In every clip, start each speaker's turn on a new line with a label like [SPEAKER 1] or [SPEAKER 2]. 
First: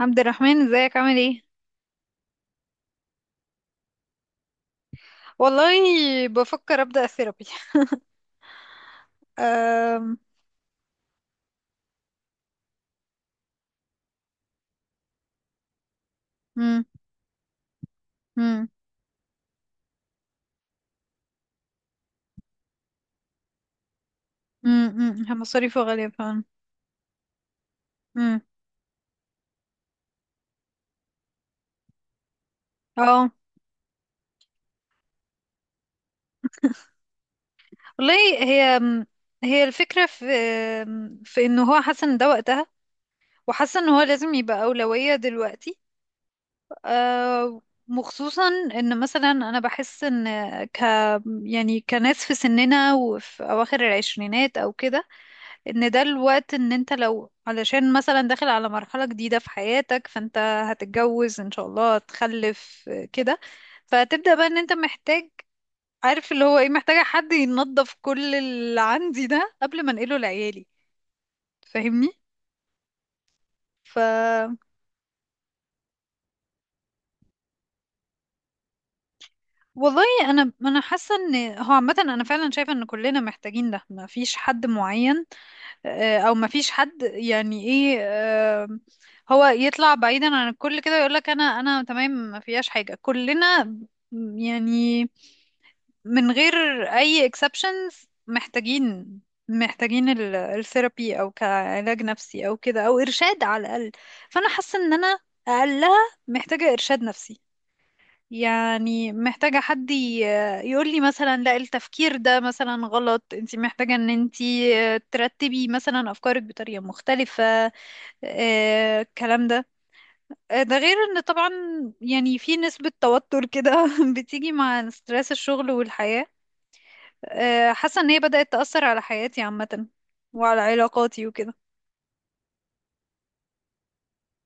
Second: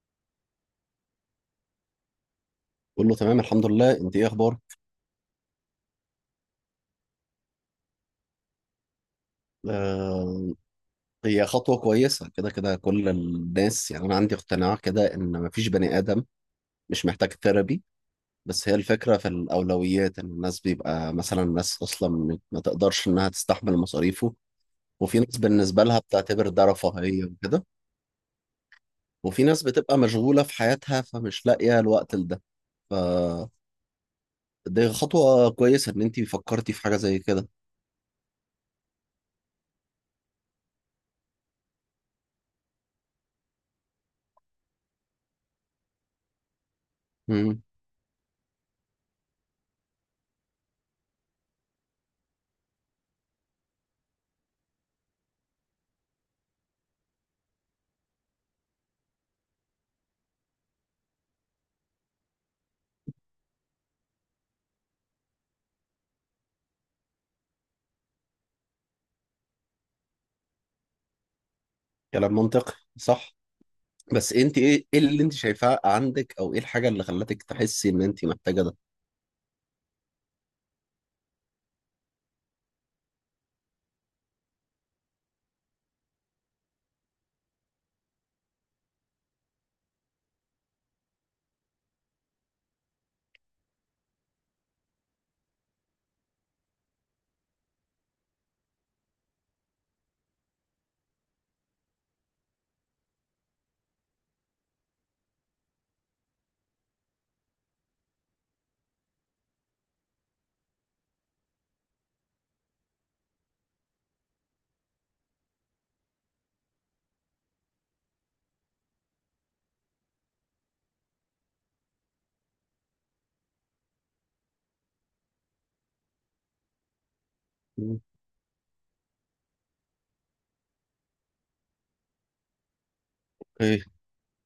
[SPEAKER 1] عبد الرحمن، ازيك؟ عامل ايه؟
[SPEAKER 2] بقول له تمام، الحمد لله، انت ايه اخبارك؟
[SPEAKER 1] والله، بفكر ابدا ثيرابي. أم...
[SPEAKER 2] آه. هي خطوه كويسه، كده كده كل الناس، يعني انا عندي اقتناع كده ان مفيش بني ادم
[SPEAKER 1] مم.
[SPEAKER 2] مش محتاج ثيرابي.
[SPEAKER 1] مم.
[SPEAKER 2] بس هي الفكره في الاولويات ان الناس بيبقى مثلا ناس اصلا ما تقدرش انها تستحمل مصاريفه.
[SPEAKER 1] مم.
[SPEAKER 2] وفي
[SPEAKER 1] مم. هي
[SPEAKER 2] ناس
[SPEAKER 1] مصاريفه
[SPEAKER 2] بالنسبه لها
[SPEAKER 1] غاليه فعلا.
[SPEAKER 2] بتعتبر ده رفاهيه وكده.
[SPEAKER 1] مم.
[SPEAKER 2] وفي ناس بتبقى مشغوله في حياتها فمش لاقيه الوقت لده. ف
[SPEAKER 1] اه،
[SPEAKER 2] دي خطوه كويسه ان انت فكرتي في حاجه زي كده.
[SPEAKER 1] والله، هي هي الفكره في انه هو حاسه ان ده وقتها، وحاسه ان هو لازم يبقى اولويه دلوقتي. أه...
[SPEAKER 2] مم.
[SPEAKER 1] وخصوصا ان مثلا انا بحس ان ك يعني كناس في سننا وفي اواخر العشرينات او كده، ان ده الوقت. ان انت لو علشان مثلا داخل على مرحلة جديدة في حياتك، فانت هتتجوز ان شاء الله، هتخلف، آه، كده. فتبدأ بقى ان انت محتاج، عارف اللي هو ايه، محتاجة حد ينظف كل اللي عندي ده قبل ما انقله لعيالي. فاهمني؟
[SPEAKER 2] كلام منطقي. صح.
[SPEAKER 1] ف
[SPEAKER 2] بس انت ايه اللي انت شايفاه عندك، او ايه الحاجه اللي خلتك تحسي ان انت محتاجه ده؟
[SPEAKER 1] والله، انا حاسه ان هو عامه انا فعلا شايفه ان كلنا محتاجين ده، ما فيش حد معين، آه، او ما فيش حد، يعني ايه، آه، هو يطلع بعيدا عن الكل كده ويقول لك انا تمام، ما فيهاش حاجة. كلنا يعني من غير اي exceptions محتاجين الثيرابي، او كعلاج نفسي او كده، او ارشاد على الاقل. فانا حاسة ان انا اقلها محتاجة ارشاد نفسي. يعني محتاجة حد يقول لي مثلا لا، التفكير ده مثلا غلط، انت محتاجة ان انت ترتبي مثلا أفكارك بطريقة مختلفة. آه، الكلام ده. آه، ده غير ان طبعا يعني في نسبة توتر كده بتيجي مع ستريس الشغل والحياة. آه، حاسة
[SPEAKER 2] مم.
[SPEAKER 1] ان هي بدأت تأثر على حياتي عامة وعلى علاقاتي وكده.
[SPEAKER 2] ايه.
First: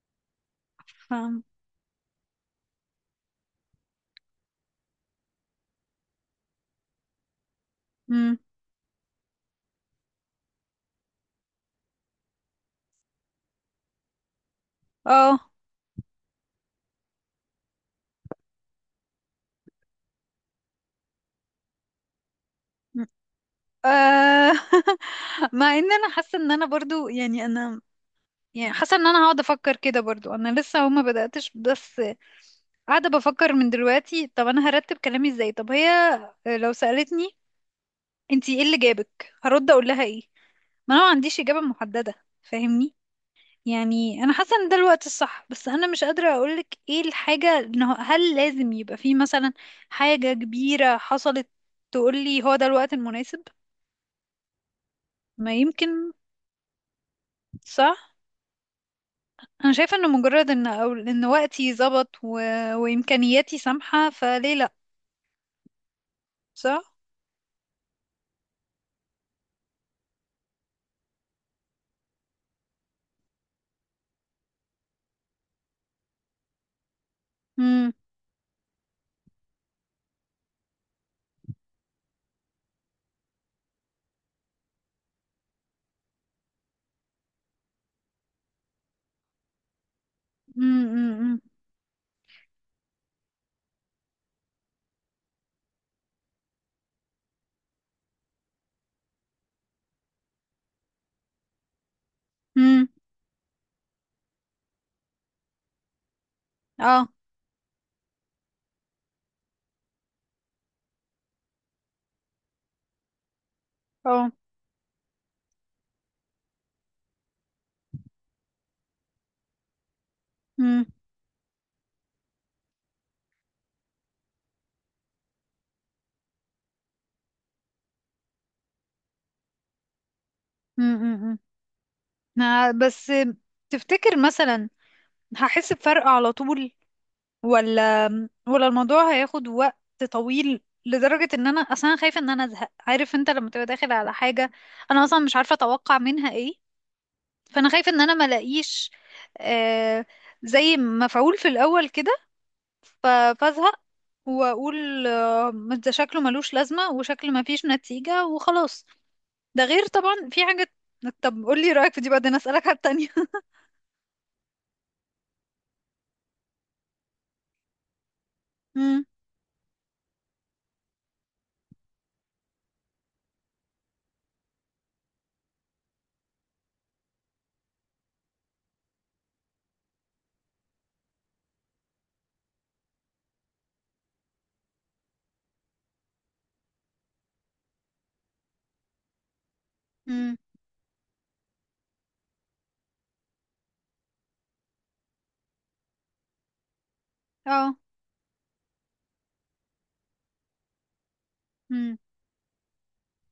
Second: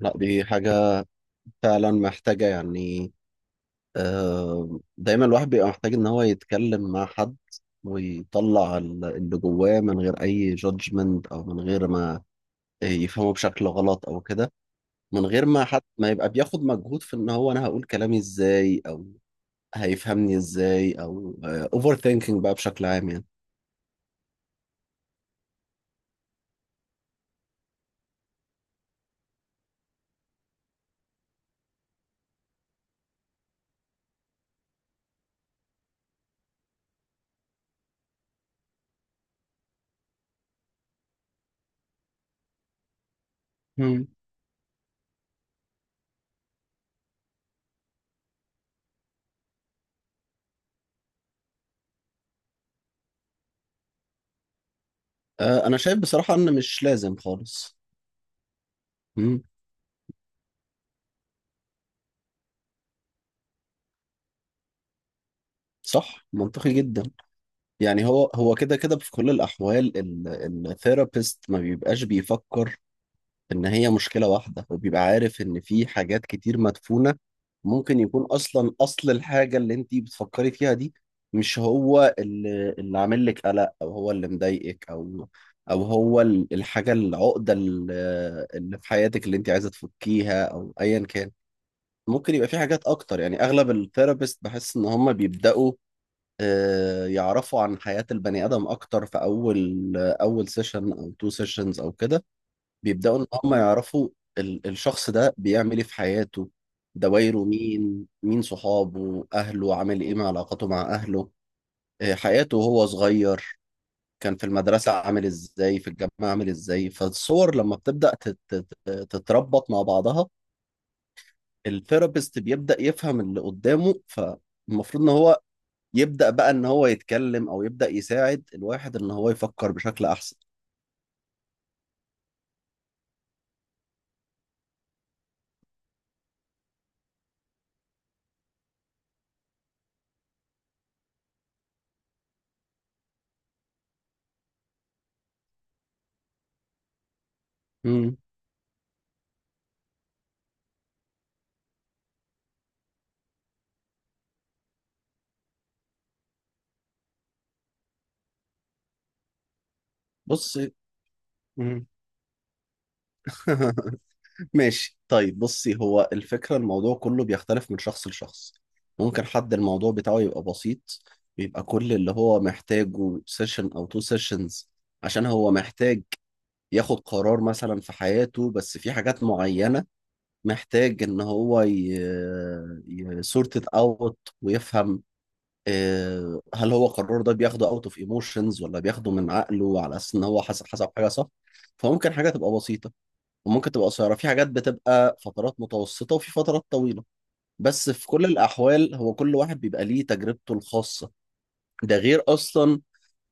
[SPEAKER 2] لا دي حاجه
[SPEAKER 1] فاهم.
[SPEAKER 2] فعلا محتاجه، يعني. آه، دايما الواحد بيبقى محتاج ان هو يتكلم مع حد
[SPEAKER 1] مم.
[SPEAKER 2] ويطلع اللي جواه من غير اي جادجمنت، او من غير ما يفهمه بشكل غلط او كده، من
[SPEAKER 1] اه.
[SPEAKER 2] غير ما حد ما يبقى بياخد مجهود في ان هو انا هقول كلامي ازاي، او هيفهمني ازاي، او اوفر ثينكينج بقى بشكل عام، يعني.
[SPEAKER 1] آه. مع ان انا حاسة ان انا برضو، يعني انا، يعني حاسه ان انا هقعد افكر كده برضو. انا لسه هما بداتش، بس قاعده بفكر من دلوقتي. طب انا هرتب كلامي ازاي؟ طب هي لو سالتني انتي ايه اللي جابك، هرد اقول لها ايه؟ ما انا ما عنديش اجابه محدده. فاهمني؟
[SPEAKER 2] مم.
[SPEAKER 1] يعني انا حاسه ان ده الوقت الصح، بس انا مش قادره اقولك ايه الحاجه، انه هل لازم يبقى في مثلا حاجه كبيره حصلت تقولي هو ده الوقت المناسب؟ ما
[SPEAKER 2] آه، انا شايف
[SPEAKER 1] يمكن
[SPEAKER 2] بصراحة ان مش لازم خالص.
[SPEAKER 1] صعب.
[SPEAKER 2] مم.
[SPEAKER 1] انا شايفه انه مجرد ان أو ان وقتي ظبط وامكانياتي سامحه، فليه لا؟
[SPEAKER 2] صح، منطقي
[SPEAKER 1] صح.
[SPEAKER 2] جدا. يعني هو كده كده في كل الاحوال الثيرابيست ما بيبقاش بيفكر ان هي مشكلة واحدة، وبيبقى عارف ان في حاجات كتير مدفونة.
[SPEAKER 1] امم.
[SPEAKER 2] ممكن يكون اصلا اصل الحاجة اللي انتي بتفكري فيها دي مش هو اللي عامل لك قلق، او هو اللي مضايقك، او هو الحاجة العقدة اللي في حياتك اللي انتي عايزة تفكيها، او ايا كان.
[SPEAKER 1] امم.
[SPEAKER 2] ممكن يبقى في حاجات اكتر، يعني اغلب الثيرابيست بحس ان هم بيبداوا، يعرفوا عن حياة البني ادم اكتر، في اول اول سيشن او تو سيشنز او كده.
[SPEAKER 1] امم.
[SPEAKER 2] بيبداوا ان هم يعرفوا الشخص ده بيعمل ايه في حياته،
[SPEAKER 1] اه.
[SPEAKER 2] دوايره، مين مين صحابه، اهله عامل ايه، مع علاقاته مع اهله، حياته وهو صغير،
[SPEAKER 1] اه.
[SPEAKER 2] كان في المدرسة عامل ازاي، في الجامعة عامل ازاي. فالصور لما بتبدأ تتربط مع بعضها،
[SPEAKER 1] امم.
[SPEAKER 2] الثيرابيست بيبدأ يفهم اللي قدامه، فالمفروض ان هو يبدأ بقى ان هو يتكلم او يبدأ يساعد الواحد ان هو يفكر بشكل احسن.
[SPEAKER 1] امم. بس تفتكر مثلا هحس بفرق على طول، ولا ولا الموضوع هياخد وقت طويل لدرجة ان انا اصلا خايفة ان انا ازهق؟ عارف انت لما تبقى داخل على حاجة انا اصلا مش عارفة اتوقع منها ايه. فانا خايفة ان انا
[SPEAKER 2] امم.
[SPEAKER 1] ما الاقيش آه زي مفعول في الاول كده، ف- فازهق واقول آه، ما ده شكله ملوش لازمة، وشكل ما فيش نتيجة، وخلاص. ده غير طبعا في حاجة.
[SPEAKER 2] بصي.
[SPEAKER 1] طب قولي
[SPEAKER 2] مم.
[SPEAKER 1] رأيك في دي، بعدين أسألك على التانية.
[SPEAKER 2] ماشي، طيب بصي، هو الفكرة، الموضوع كله بيختلف من شخص لشخص.
[SPEAKER 1] مم.
[SPEAKER 2] ممكن حد الموضوع بتاعه يبقى بسيط، بيبقى كل اللي هو محتاجه سيشن او تو سيشنز، عشان هو محتاج ياخد قرار مثلا في حياته، بس في حاجات معينة محتاج ان هو سورت اوت ويفهم، هل هو قراره ده بياخده اوت اوف ايموشنز، ولا بياخده من عقله على اساس ان
[SPEAKER 1] مم.
[SPEAKER 2] هو حسب حاجه صح. فممكن حاجه تبقى بسيطه، وممكن تبقى قصيره، في حاجات بتبقى فترات متوسطه، وفي فترات طويله.
[SPEAKER 1] اه.
[SPEAKER 2] بس في كل الاحوال هو كل واحد بيبقى ليه تجربته الخاصه.
[SPEAKER 1] مم.
[SPEAKER 2] ده غير اصلا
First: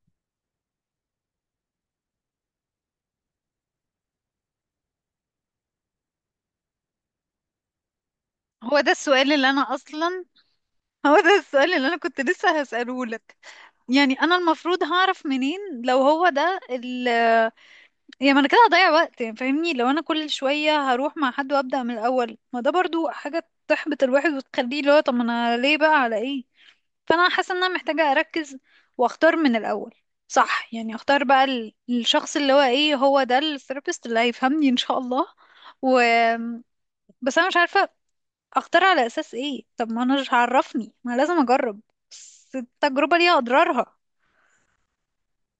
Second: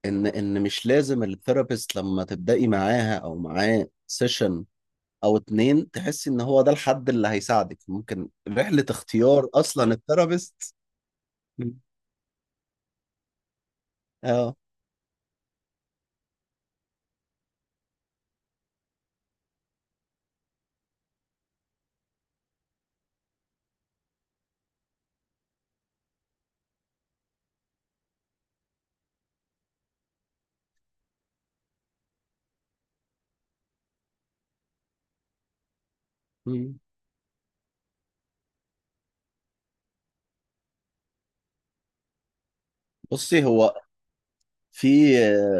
[SPEAKER 2] ان مش لازم الثيرابيست لما تبداي معاها او معاه سيشن او اتنين تحس ان هو ده الحد اللي هيساعدك، ممكن
[SPEAKER 1] هو
[SPEAKER 2] رحلة
[SPEAKER 1] ده السؤال
[SPEAKER 2] اختيار
[SPEAKER 1] اللي أنا
[SPEAKER 2] اصلا
[SPEAKER 1] أصلا
[SPEAKER 2] الثيرابيست.
[SPEAKER 1] هو ده السؤال
[SPEAKER 2] مم.
[SPEAKER 1] اللي أنا كنت لسه هسأله لك. يعني أنا
[SPEAKER 2] اه.
[SPEAKER 1] المفروض هعرف منين لو هو ده يعني ما أنا كده هضيع وقت، يعني فاهمني، لو أنا كل شوية هروح مع حد وأبدأ من الأول، ما ده برضو حاجة تحبط الواحد وتخليه اللي هو طب ما أنا ليه بقى على إيه؟ فانا حاسه ان انا محتاجه اركز واختار من الاول. صح؟ يعني اختار بقى الشخص اللي هو ايه، هو ده الثيرابيست اللي هيفهمني ان شاء الله. و
[SPEAKER 2] مم.
[SPEAKER 1] بس انا مش عارفه اختار على اساس ايه؟ طب ما انا مش عرفني، ما أنا لازم اجرب، بس التجربه ليها
[SPEAKER 2] بصي، هو
[SPEAKER 1] اضرارها.
[SPEAKER 2] في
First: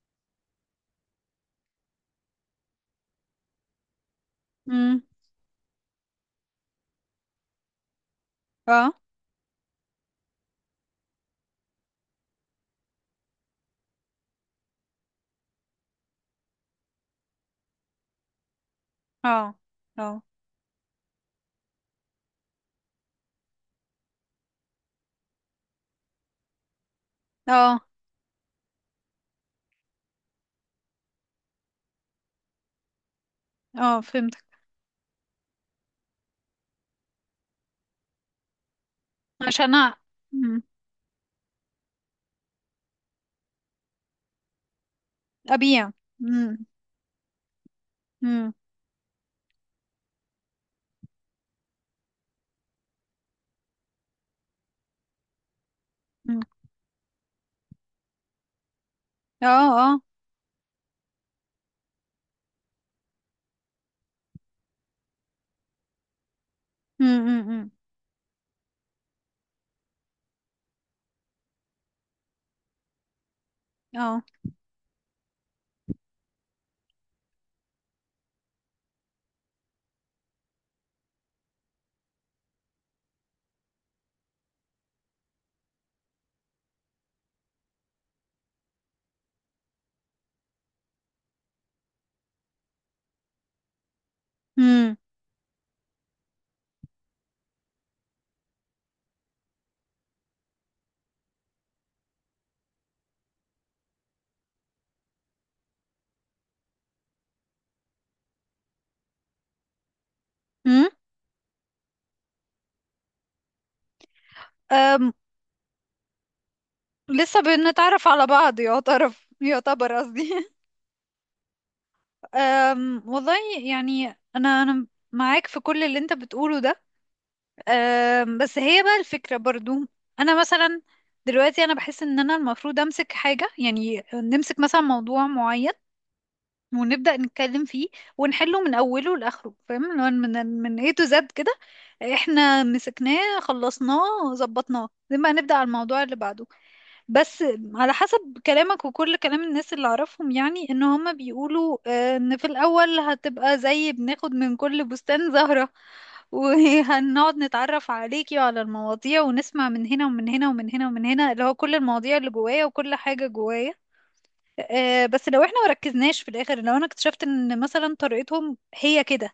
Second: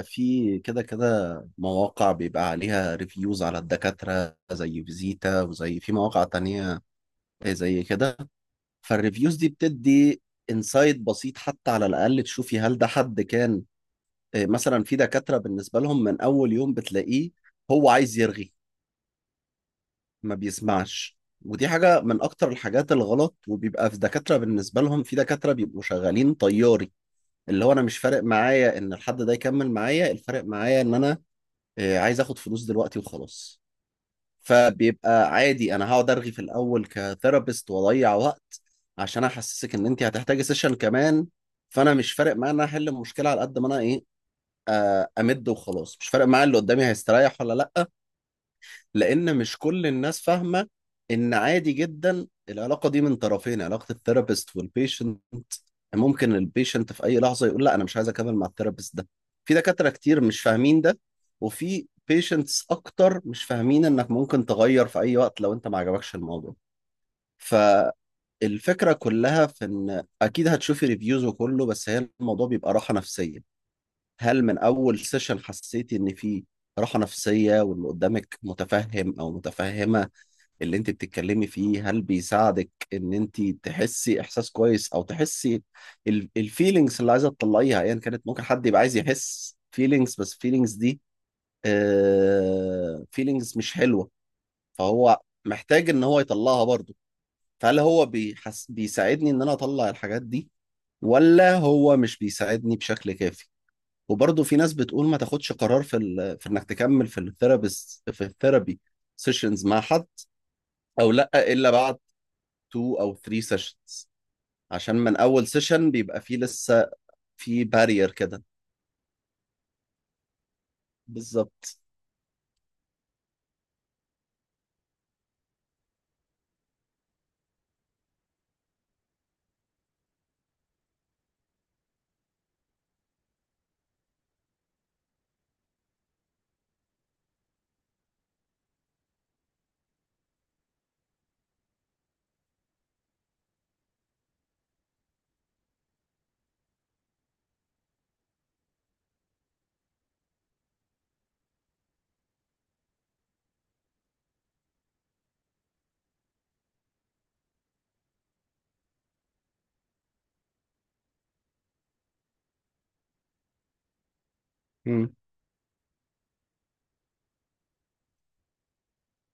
[SPEAKER 2] في كده كده مواقع بيبقى عليها ريفيوز على الدكاترة، زي
[SPEAKER 1] امم.
[SPEAKER 2] فيزيتا وزي في مواقع تانية زي كده.
[SPEAKER 1] اه.
[SPEAKER 2] فالريفيوز دي بتدي انسايد بسيط حتى، على الاقل تشوفي هل ده حد كان، مثلا في دكاترة بالنسبة لهم من اول يوم بتلاقيه هو عايز يرغي،
[SPEAKER 1] اه. اه.
[SPEAKER 2] ما بيسمعش. ودي حاجة من أكتر الحاجات الغلط. وبيبقى في دكاترة بيبقوا شغالين طياري. اللي هو
[SPEAKER 1] اه.
[SPEAKER 2] أنا مش فارق معايا إن الحد ده يكمل معايا، الفارق معايا إن أنا عايز آخد فلوس دلوقتي وخلاص.
[SPEAKER 1] اه. فهمتك.
[SPEAKER 2] فبيبقى عادي أنا هقعد أرغي في الأول كثيرابيست وأضيع وقت، عشان
[SPEAKER 1] عشان
[SPEAKER 2] أحسسك إن
[SPEAKER 1] أ-
[SPEAKER 2] أنت هتحتاجي
[SPEAKER 1] مم.
[SPEAKER 2] سيشن كمان. فأنا مش فارق معايا إن أنا أحل المشكلة على قد ما أنا إيه، أمد
[SPEAKER 1] ابيع.
[SPEAKER 2] وخلاص. مش فارق معايا اللي
[SPEAKER 1] امم.
[SPEAKER 2] قدامي هيستريح ولا لأ.
[SPEAKER 1] امم.
[SPEAKER 2] لان مش كل الناس فاهمه ان عادي جدا العلاقه دي من طرفين، علاقه الثيرابيست والبيشنت، ممكن البيشنت في اي لحظه يقول لا انا مش عايز اكمل مع الثيرابيست ده.
[SPEAKER 1] اه.
[SPEAKER 2] في دكاتره
[SPEAKER 1] اه.
[SPEAKER 2] كتير مش فاهمين ده. وفي بيشنتس اكتر مش فاهمين انك ممكن تغير في اي وقت لو انت ما عجبكش الموضوع.
[SPEAKER 1] امم. امم.
[SPEAKER 2] فالفكره كلها في ان اكيد هتشوفي ريفيوز وكله، بس هي الموضوع بيبقى راحه نفسيه.
[SPEAKER 1] اه.
[SPEAKER 2] هل من اول سيشن حسيتي ان في راحه نفسيه، واللي قدامك متفهم او متفهمه اللي انت بتتكلمي فيه، هل بيساعدك ان انت تحسي احساس كويس، او تحسي الفيلينجز اللي عايزه تطلعيها ايا كانت. ممكن حد يبقى عايز يحس فيلينجز، بس فيلينجز دي فيلينجز مش حلوه، فهو محتاج ان هو يطلعها برضه. فهل هو بيحس بيساعدني ان انا اطلع الحاجات دي، ولا هو مش بيساعدني بشكل كافي. وبرضه في ناس بتقول ما تاخدش قرار في في انك تكمل في الثيرابي سيشنز مع حد، او لا، الا بعد 2 او 3 سيشنز، عشان
[SPEAKER 1] امم.
[SPEAKER 2] من اول سيشن بيبقى فيه لسه
[SPEAKER 1] لسه
[SPEAKER 2] في
[SPEAKER 1] بنتعرف
[SPEAKER 2] بارير
[SPEAKER 1] على
[SPEAKER 2] كده.
[SPEAKER 1] بعض، يعتبر قصدي
[SPEAKER 2] بالظبط.
[SPEAKER 1] والله، يعني انا معاك في كل اللي انت بتقوله ده. بس هي بقى الفكرة برضو، انا مثلا دلوقتي انا بحس ان انا المفروض امسك حاجة، يعني نمسك مثلا موضوع معين، ونبدأ نتكلم فيه ونحله من اوله لاخره. فاهم اللي هو من A to Z كده. احنا مسكناه، خلصناه، ظبطناه، زي ما هنبدأ على الموضوع اللي بعده. بس على حسب كلامك وكل كلام الناس اللي اعرفهم، يعني ان هما بيقولوا آه، ان في الاول هتبقى زي بناخد من كل بستان زهرة وهنقعد نتعرف عليكي وعلى المواضيع ونسمع من هنا ومن هنا ومن هنا ومن هنا، اللي هو كل المواضيع اللي جوايا وكل حاجة جوايا. آه،
[SPEAKER 2] مم.
[SPEAKER 1] بس لو احنا مركزناش في الاخر، لو انا اكتشفت ان مثلا طريقتهم هي كده،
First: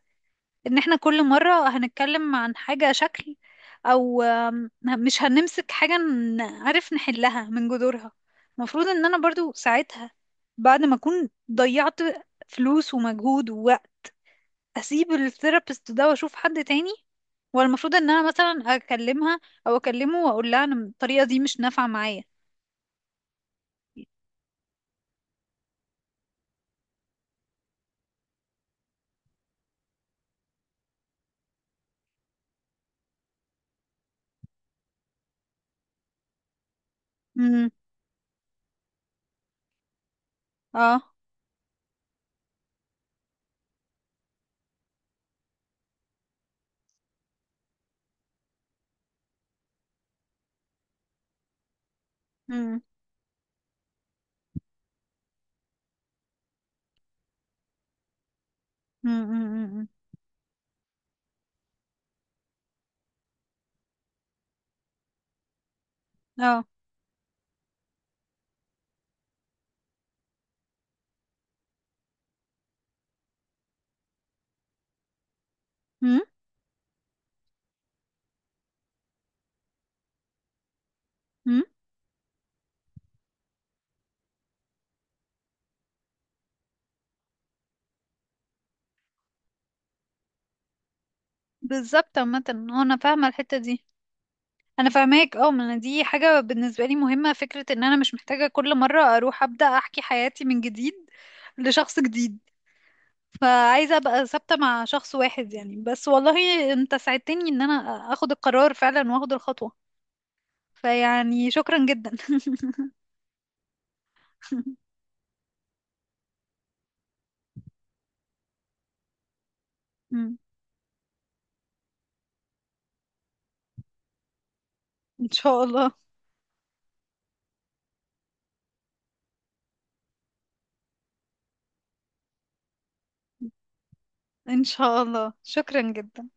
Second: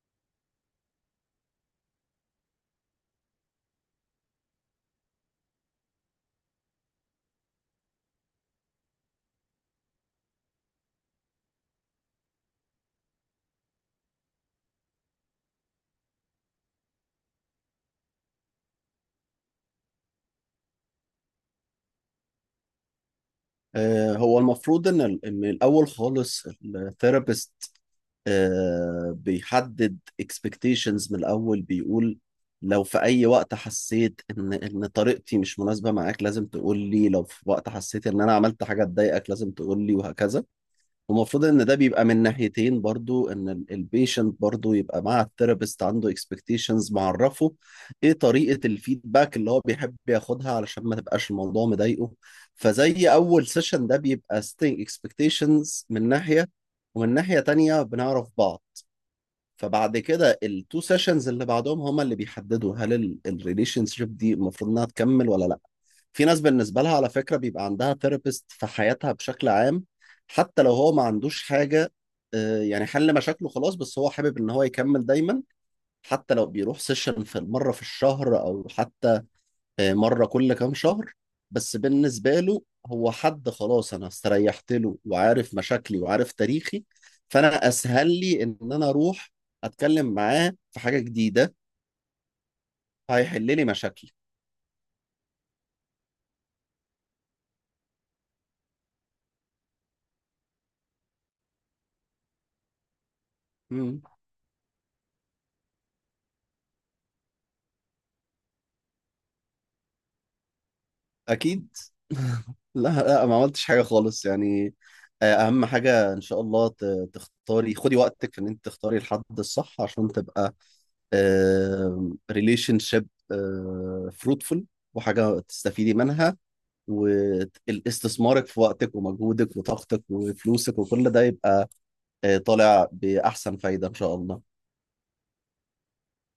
[SPEAKER 1] ان احنا كل مرة هنتكلم عن حاجة شكل، او مش هنمسك حاجة نعرف نحلها من جذورها، المفروض ان انا برضو ساعتها بعد ما اكون ضيعت فلوس ومجهود، واسيب الثيرابيست ده واشوف حد تاني. ولا المفروض ان انا مثلا اكلمها او اكلمه واقول لها انا الطريقة دي مش نافعة معايا؟
[SPEAKER 2] هو المفروض ان ان الاول خالص الثيرابيست بيحدد اكسبكتيشنز من الاول، بيقول لو في اي وقت حسيت ان طريقتي مش مناسبه معاك لازم تقول لي، لو في
[SPEAKER 1] امم.
[SPEAKER 2] وقت حسيت ان انا عملت حاجه تضايقك لازم تقول لي، وهكذا.
[SPEAKER 1] اه.
[SPEAKER 2] ومفروض ان ده بيبقى من ناحيتين برضو، ان البيشنت برضو يبقى مع الثيرابيست عنده اكسبكتيشنز، معرفه ايه طريقة الفيدباك اللي هو بيحب ياخدها علشان ما تبقاش الموضوع مضايقه.
[SPEAKER 1] امم.
[SPEAKER 2] فزي اول سيشن ده بيبقى ستينج اكسبكتيشنز من ناحية، ومن ناحية تانية بنعرف بعض.
[SPEAKER 1] امم.
[SPEAKER 2] فبعد كده التو سيشنز اللي بعدهم هما اللي بيحددوا هل الريليشن شيب دي المفروض انها تكمل ولا لا. في ناس
[SPEAKER 1] اه.
[SPEAKER 2] بالنسبة لها على فكرة بيبقى عندها ثيرابيست في حياتها بشكل عام، حتى لو هو ما عندوش حاجة، يعني حل مشاكله خلاص، بس هو حابب ان هو يكمل دايما.
[SPEAKER 1] امم.
[SPEAKER 2] حتى لو بيروح سيشن في مرة في الشهر، او حتى مرة كل كام شهر. بس بالنسبة له هو حد خلاص انا استريحت له وعارف مشاكلي وعارف تاريخي، فانا اسهل لي ان انا اروح اتكلم معاه في حاجة جديدة،
[SPEAKER 1] بالظبط. عامة هو انا فاهمة
[SPEAKER 2] هيحل
[SPEAKER 1] الحتة
[SPEAKER 2] لي
[SPEAKER 1] دي،
[SPEAKER 2] مشاكلي.
[SPEAKER 1] انا فاهماك. اه، ما انا دي حاجه بالنسبه لي مهمه، فكره ان انا مش محتاجه كل مره اروح ابدا احكي حياتي من جديد لشخص جديد. فعايزه
[SPEAKER 2] مم.
[SPEAKER 1] ابقى ثابته مع شخص واحد يعني. بس والله انت ساعدتني ان انا اخد القرار فعلا واخد الخطوه. فيعني
[SPEAKER 2] اكيد.
[SPEAKER 1] شكرا جدا.
[SPEAKER 2] لا، لا ما عملتش حاجة خالص، يعني. أهم حاجة إن شاء الله تختاري، خدي وقتك في إن أنت تختاري الحد الصح عشان تبقى ريليشن شيب فروتفul،
[SPEAKER 1] ان
[SPEAKER 2] وحاجة
[SPEAKER 1] شاء الله.
[SPEAKER 2] تستفيدي منها. واستثمارك في وقتك ومجهودك وطاقتك وفلوسك وكل ده يبقى طالع بأحسن فايدة إن شاء الله.
[SPEAKER 1] ان شاء الله، شكرا جدا.